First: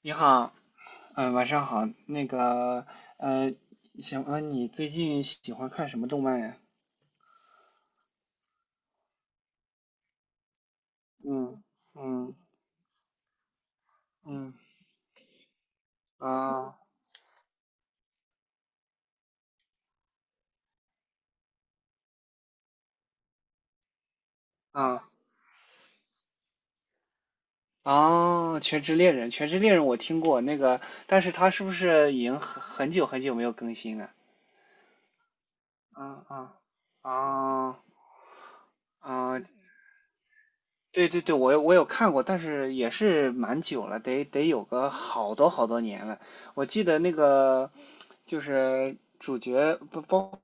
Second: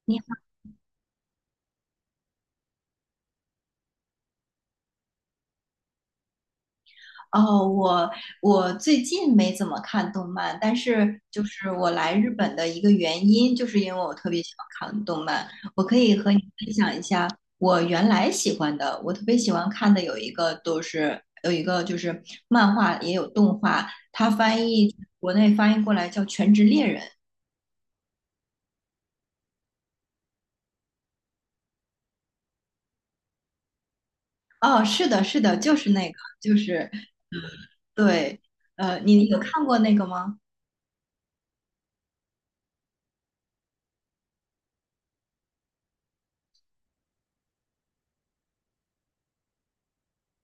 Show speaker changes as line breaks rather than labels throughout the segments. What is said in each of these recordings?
你
你
好，晚上好。呃，行，问你最近喜欢看什么动漫呀？
哦，我最近没怎么看动漫，但是就
嗯
是我来日
嗯
本的一个原因，就是因为我特别喜
嗯，
欢看动漫。我可以和你分
啊
享一下我原来喜欢的，我特别喜欢看的有一个就是漫画也有动画，它
啊
国内翻译过来叫《全职猎人》。
哦，《全职猎人》，我听过那个，但是它是不是已经很久很久没有更新了？
哦，是的，是的，
啊啊啊
对，你有
啊！
看过那个吗？
对对对，我有看过，但是也是蛮久了，得有个好多好多年了。我记得就是主角不包。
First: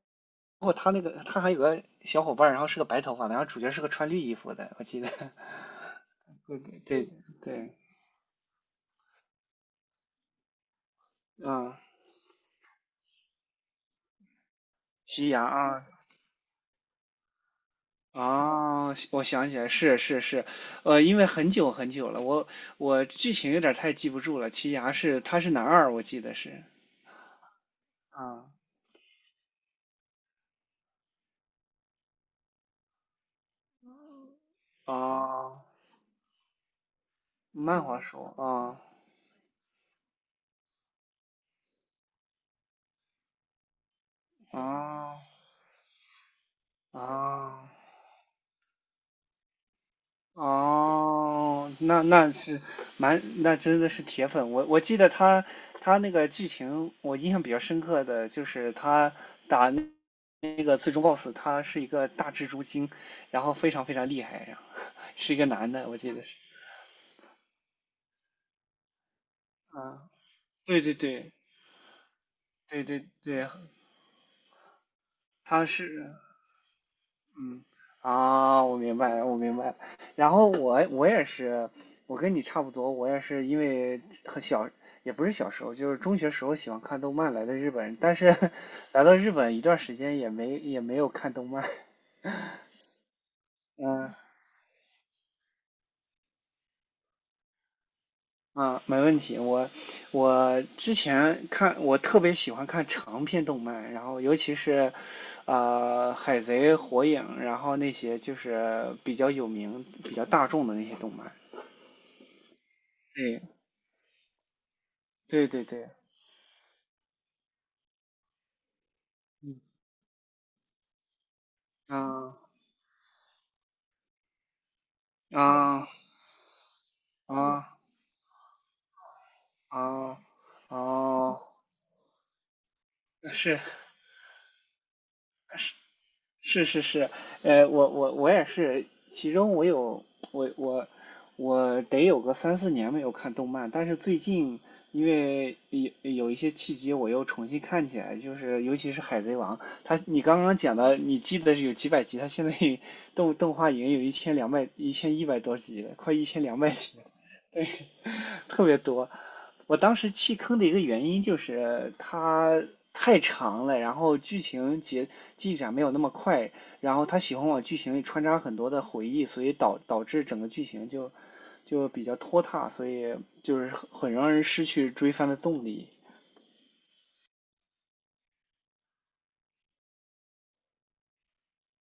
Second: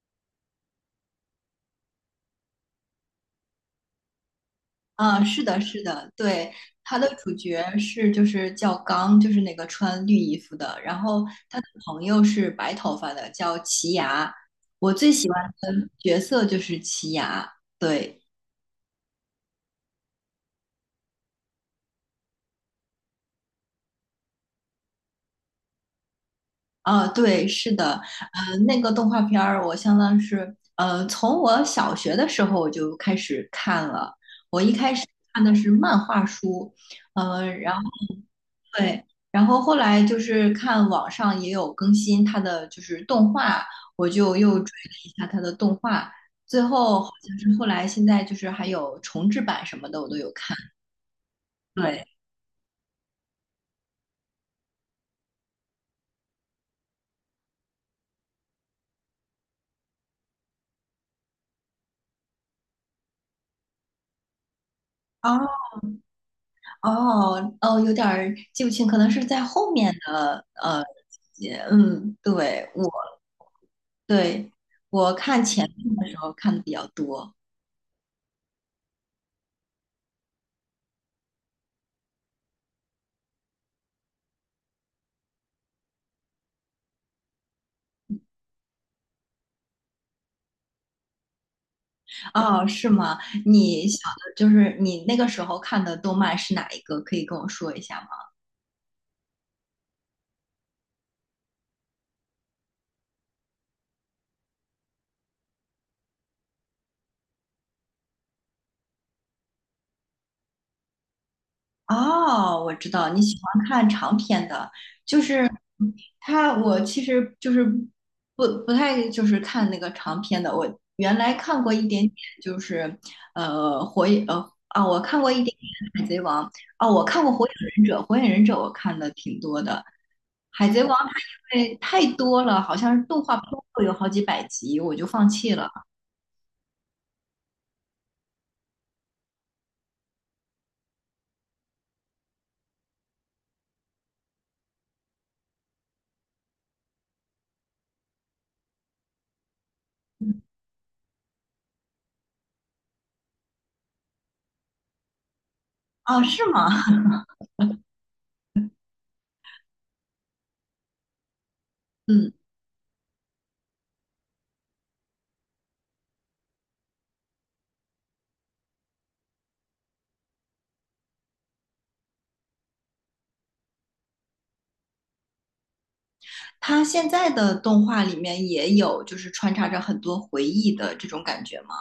不过他还有个小伙伴，然后是个白头发的，然后主角是个穿绿衣服的，我记得。
啊，是的，是的，对，他
对
的主角
对，
就叫刚，就是那个穿绿衣服的，然后他的
嗯，
朋友是白头发的，叫奇牙。我最喜
西
欢
牙啊。
的角色就是奇牙，对，
哦，我想起来，是是是，因为很久很久了，我我剧情有点太记不住了。奇牙是他是男二，我记得是。
啊，对，是的，
啊，
那个动画片儿我相当是，从我小学的时候我就开始看了，我一开始看的
哦，
是漫画书，呃然
漫画书，
对，然后后来就是看网上也有更新它的就是动画，我就又追了一
啊
下它的动画，最
啊。
后好像是后
哦
来现在就是还有重制版什么的，我都有看。
哦，那
对，
那是蛮，那真的是铁粉。我我记得他那个剧情，我印象比较深刻的就是他打那个最终 BOSS,他是一个大蜘蛛精，然后非常非常厉害，然后是一个
哦
男的，我记得是。
哦哦，有点儿记不清，可能是在后面
啊，
的
对对对
也嗯，
对对对，
对我看
他
前面的时
是
候看的比较多。
嗯，啊，我明白了，我明白了。然后我我也是，我跟你差不多，我也是因为很小，也不是小时候，就是中学时候喜欢看动漫来的日本，但是 来到日本一段时间也没有看动漫。
哦，是吗？你小
嗯
的就是你那个时候看的动漫是哪一个？可以跟我说一下吗？
没问题。我我之前看，我特别喜欢看长篇动漫，然后尤其是海贼、火影，然后那些就是比较有名、比较大众的那些动漫。
哦，我知道你喜
对
欢看长篇的，就
对
是
对对。
他，我其实就是不太就是看
嗯
那个长篇的。我原来看过一点点，
啊
就是火影，我看过一点点
啊
海贼王啊，我看过火影
啊
忍者，火影忍者我看的挺多的。
啊
海贼王
哦，
它因为太多了，好像是动画片
是
都有好几百集，我就放弃了。
是是是是，我我我也是，其中我我我得有个三四年没有看动漫，但是最近因为有一些契机，我又重新看起来，就是尤其是《海贼王》，你刚
嗯
刚讲的，你记得是有几百集，它现在 动画已经有一千一百多集了，快
哦，
一千
是
两
吗？
百集了。特别多。我当时弃坑的一个原因就是
嗯。
它太长了，然后剧情节进展没有那么快，然后他喜欢往剧情里穿插很多的回忆，所以导致整个剧情就比较拖沓，所以就是很让人失去追番的动力。
它现在的动画里面也有，就是穿插着很多回忆的这种感觉吗？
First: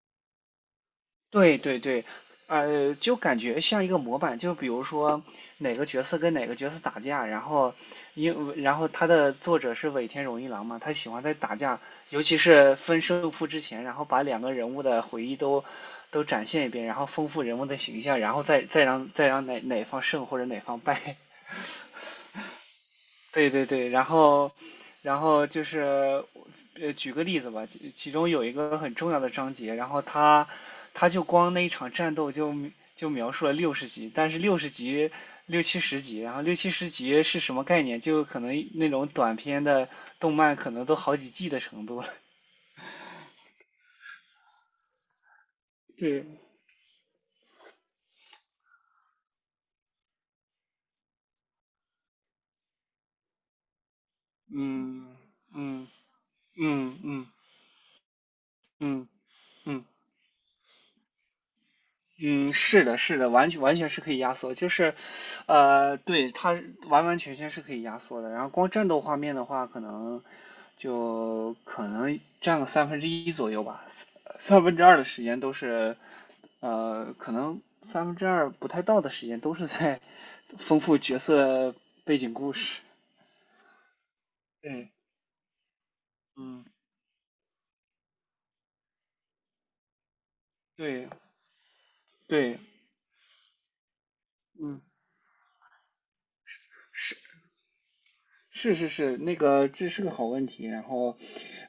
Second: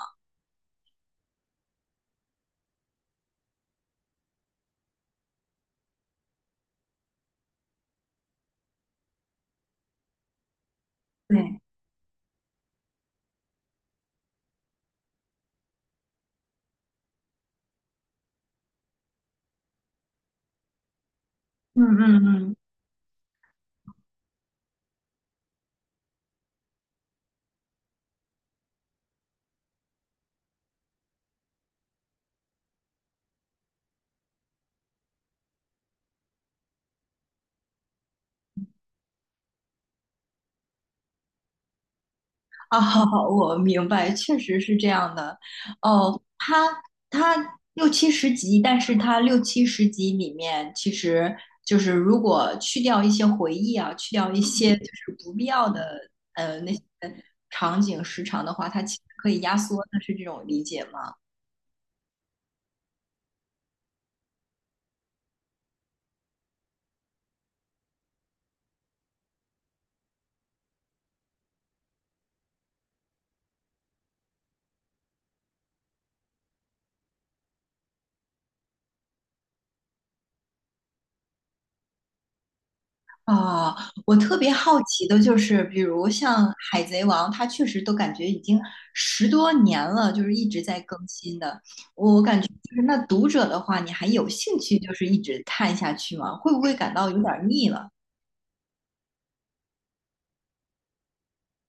对对对，就感觉像一个模板，就比如说哪个角色跟哪个角色打架，然后然后他的作者是尾田荣一郎嘛，他喜欢在打
对，
架，尤其是分胜负之前，然后把两个人物的回忆都展现一遍，然后丰富人物的形象，然后再让哪方胜或者哪方败。
嗯嗯嗯，
对对对，然后，然后就是，举个例子吧，其中有一个很重要的章节，然后他就光那一场战斗就描述了六十集，但是六七十集，然后六七十集是什么概念？就可能那种短片的动漫可能都好几季的程度了。
啊，我明白，确实是这样的。哦，
对，
它它六七十集，但是它六七十集里面，其实就是如果去掉一些回忆啊，去掉一些就
嗯
是不必
嗯
要
嗯
的那些
嗯嗯
场景时长的话，它
嗯
其实
嗯。
可以压缩
嗯
的，是这种理解吗？
嗯，是的，是的，完全是可以压缩，就是，对，它完完全全是可以压缩的。然后光战斗画面的话，就可能占个三分之一左右吧，三分之二的时间都是，可能三分之二不太到的时间都是在丰富角色背景故事。
啊，我特别好
对，
奇的就是，比如像
嗯，
《海贼王》，它确实都感觉已经十多年了，就是一直在更
对，
新的。我感觉
对，
就是那读者的话，你还有兴趣
嗯。
就是一直看下去吗？会不会感到
是。
有点儿腻了？
是是是，那个这是个好问题。然后，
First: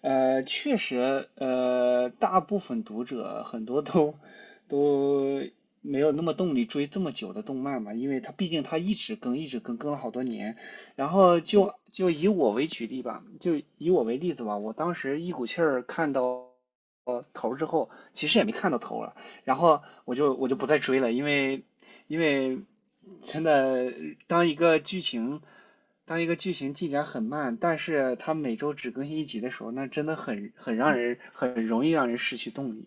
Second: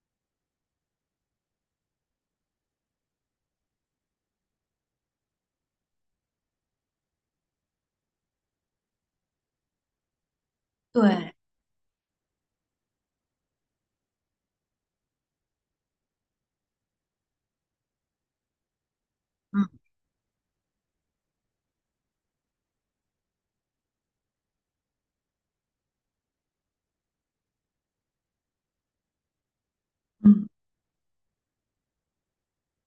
确实，大部分读者很多都没有那么动力追这么久的动漫嘛，因为它毕竟它一直更，一直更，更了好多年。然
对，
后就以我为举例吧，就以我为例子吧，我当时一股气儿看到头之后，其实也没看到头了，然
嗯，
后我就不再追了，因为因为真的当一个剧情当一个剧情进展很慢，但是它每周只更新一集的时候，那真的
嗯。
很让人很容易让人失去动力。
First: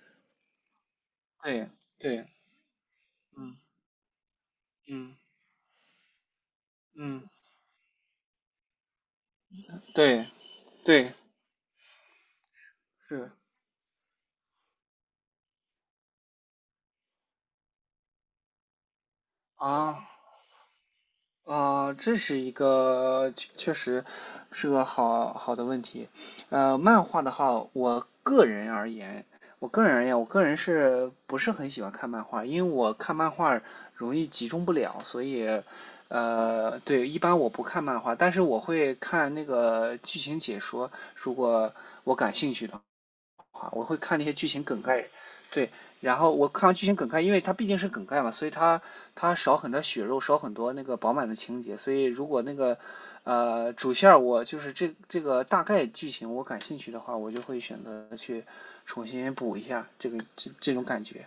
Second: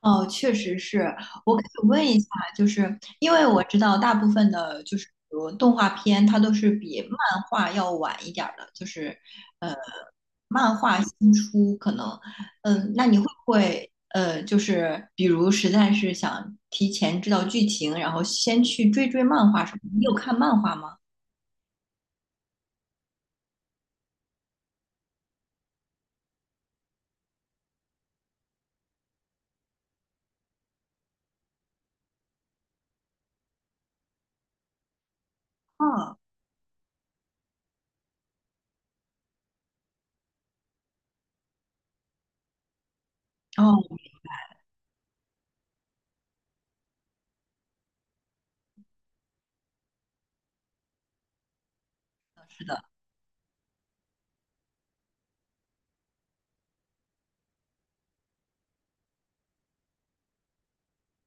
哦，确实是。我可嗯
对
以问一
对，
下，就是因为
嗯
我知道大部分的，就是
嗯
比如动画片，它都是比
嗯，
漫画要晚一点儿的，就是呃，
对
漫画
对
新出可能，嗯、那你会
是
不会就是比如实在是想提前知道剧情，然后先去追追漫画什么的？你
啊。
有看漫画吗？
啊，这是一个确确实是个好的问题。呃，漫画的话，我个人而言，我个人是不是很喜欢看漫画？因为我看漫画容易集中不了，所以，
啊，
对，一般我不看漫画，但是我会看那个剧情解说，如果我感兴趣的。啊，
哦，
我会
我
看那些剧情梗概，对，然后我看完剧情梗概，因为它毕竟是梗概嘛，所以它它少很多血肉，少很多那个饱满的情节，所以如果那
知
个
道。
主线儿，我就是这个大概剧情我感兴趣的话，我就会选择去重新补一下这个这种感觉。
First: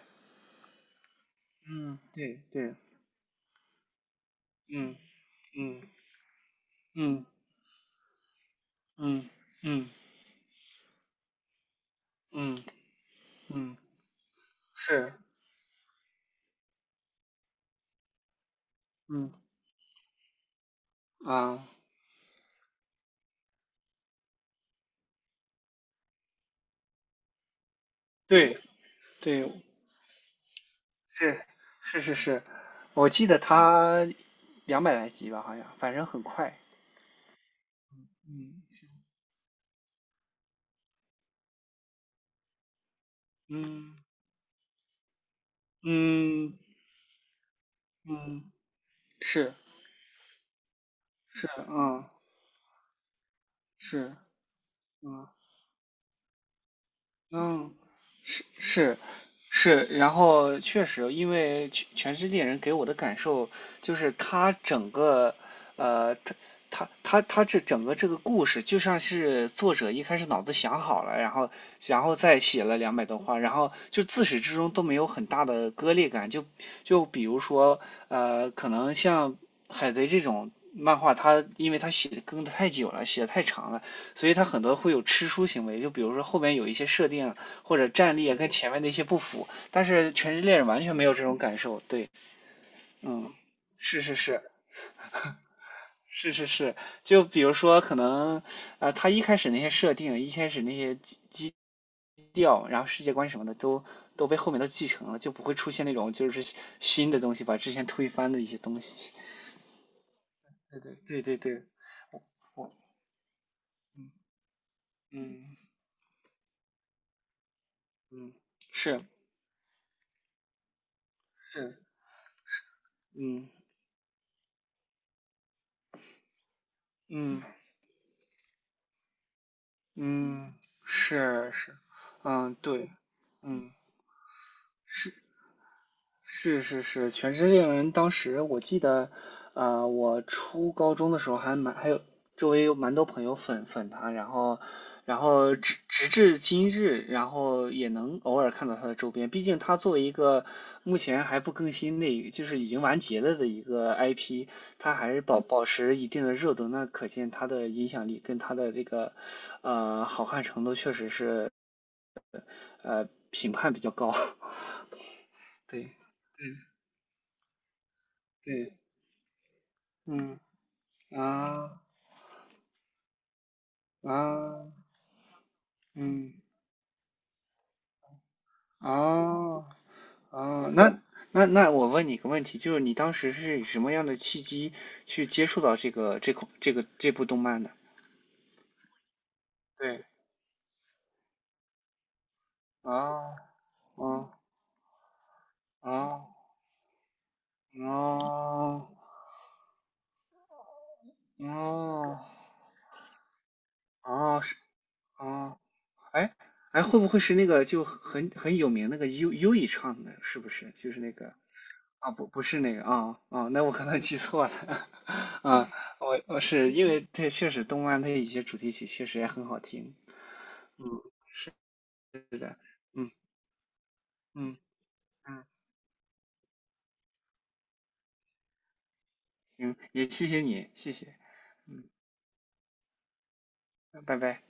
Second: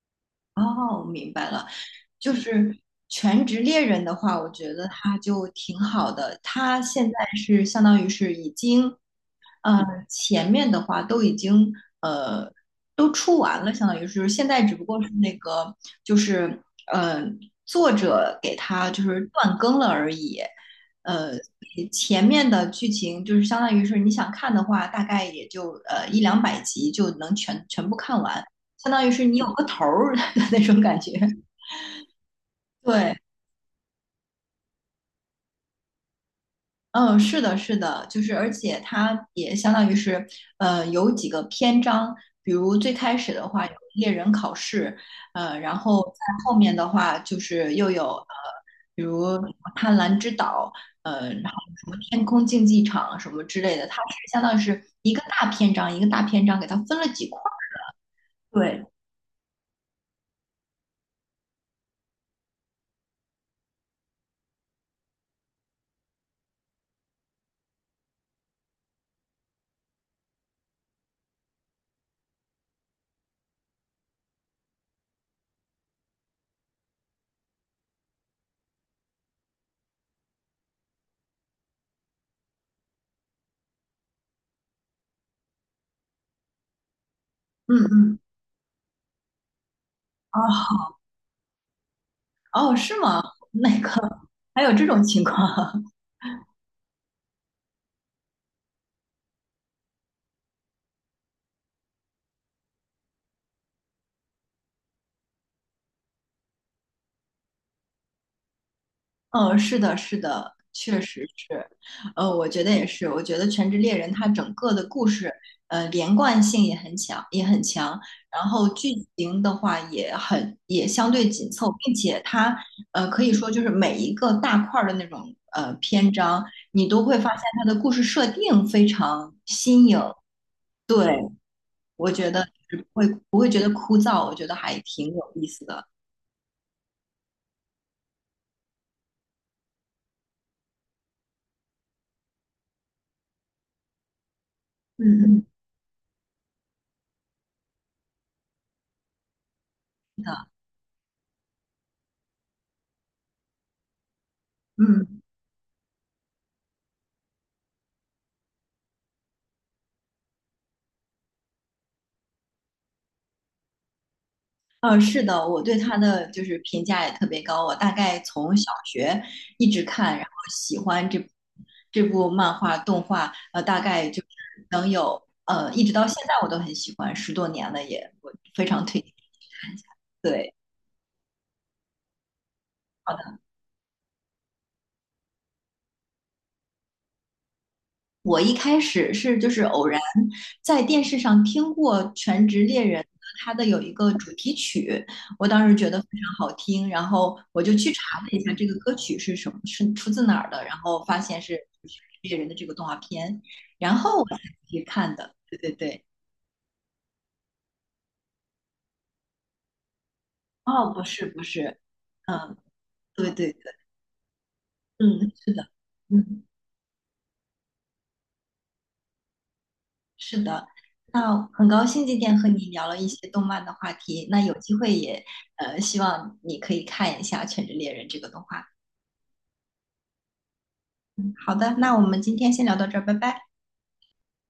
哦，我明白了，
嗯，
就
对对，
是全职猎人的话，我觉得
嗯
他就挺
嗯
好的。他现在
嗯
是相当于是已经
嗯
呃，
嗯
前面的话都已经呃
嗯
都出完了，
嗯，
相当于是就是现在只不过是
是，
那个就是呃作者给他就是
嗯
断更了而已。呃，
啊，
前面的剧情就是相当于是你想看的话，大概也就一两百集就能全部看完，
对
相当于是你
对，
有个头儿 的那种感觉。
是是是是，我
对，
记得他两百来集吧，好像，反正很快。
嗯，是的，是的，就是而且
嗯
它也相当于是，有几个篇章，比如最开始的话有
嗯
猎人考试，然后在
嗯
后面的话就是又有
嗯，
比如什么
是
贪婪之岛，
是
然后什么
嗯
天空竞技场什么之类的，它是
是
相当于是一个
嗯
大篇章一个大篇章给它分了几块儿。
嗯
对，
是。是，然后确实，因为全全世界人给我的感受就是他整个，呃，他他这整个这个故事就像是作者一开始脑子想好了，然后然后再写了两百多话，然后就自始至终都没有很大的割裂感。就比如说，可能像海贼这种漫画，它因为它写的更的太久了，写的太长了，所以它很多会有吃书行为。就比如说后面有一些设定。
嗯
或者战
嗯，
力啊跟前面的一些不符，但是《全职猎人》完
哦
全没有这种感受。对，
哦，是吗？
嗯，
那个
是是是
还有这种情况？
是是是，就比如说可能啊，一开始那些设定，一开始那些基调，然后世界观什么的都被后面都继承了，就不会出现那种就是新的东西把之前推翻的一些东西。
嗯，是的，是的，
对对
确
对
实
对对，
是，我觉
我
得也是，我觉得《全职猎人》
嗯
它整个的故事，
嗯
连贯性也很强，
嗯
然后剧
是
情的话也很也相对紧凑，
是
并且它，可以
嗯
说就是每一个大块儿的那种篇章，你都会发现
嗯
它的故事设定非常新颖，
嗯
对，
是是
我觉得
嗯
就是
对
不会觉得
嗯
枯燥，我觉得还挺
是
有意思的，
是是是，《全职猎人》当时我记得，我初高中的时候还有周围有蛮多朋友粉他，然后然
嗯嗯，
后直至今日，然后也能偶尔看到他的周边。毕竟他作为一
是
个
的，
目前还不更新的，就是已经完结了的一个 IP,他还是
嗯。
保持一定的热度，那可见他的影响力跟他的这个好看程度确实是评判比较高。
嗯，是的，我对
对
他的就
对
是评价也特别高。我大概从小
对，
学一直看，然后
嗯。
喜欢这
啊
这部漫画动画，大概就是
啊，
能有一直到现在
嗯，
我都很喜欢，十多年了也，我非常推荐你去
哦
看一下。对，
哦，那那我问你一个问题，就是你当时
好
是以什么样的契机去接触到这个这款这个这部动漫的？
我一开始是就是偶然
对，
在电视上听过《全职猎人》
哦
它的有一个主
哦
题曲，我当时觉得非常
哦
好听，然后我就去查了一下这个歌
哦
曲是什么，是出自哪儿的，然后发现是《全
哦
职猎人》的这个动画片，然后我才
哦，是
去看的。对
哦，
对对，
哎哎，会不会是那个就很有名那个优以唱的？是不是？就
哦，
是
不
那
是
个
不是，
啊，不
嗯，
是那个
对对
那
对，
我可能记错了
嗯，是的，
啊，我我
嗯。
是因为这确实动漫它有些主题曲确实也很好听，
是的，
嗯，
那很高兴今天
是
和
的，
你聊了一
嗯
些动漫的话题，那有
嗯
机会也
嗯，
希望你可以看一下《全职猎人》这个动画。
行，也谢谢你，谢谢，
好的，
嗯，
那我们今天先聊到这儿，拜拜。
拜拜。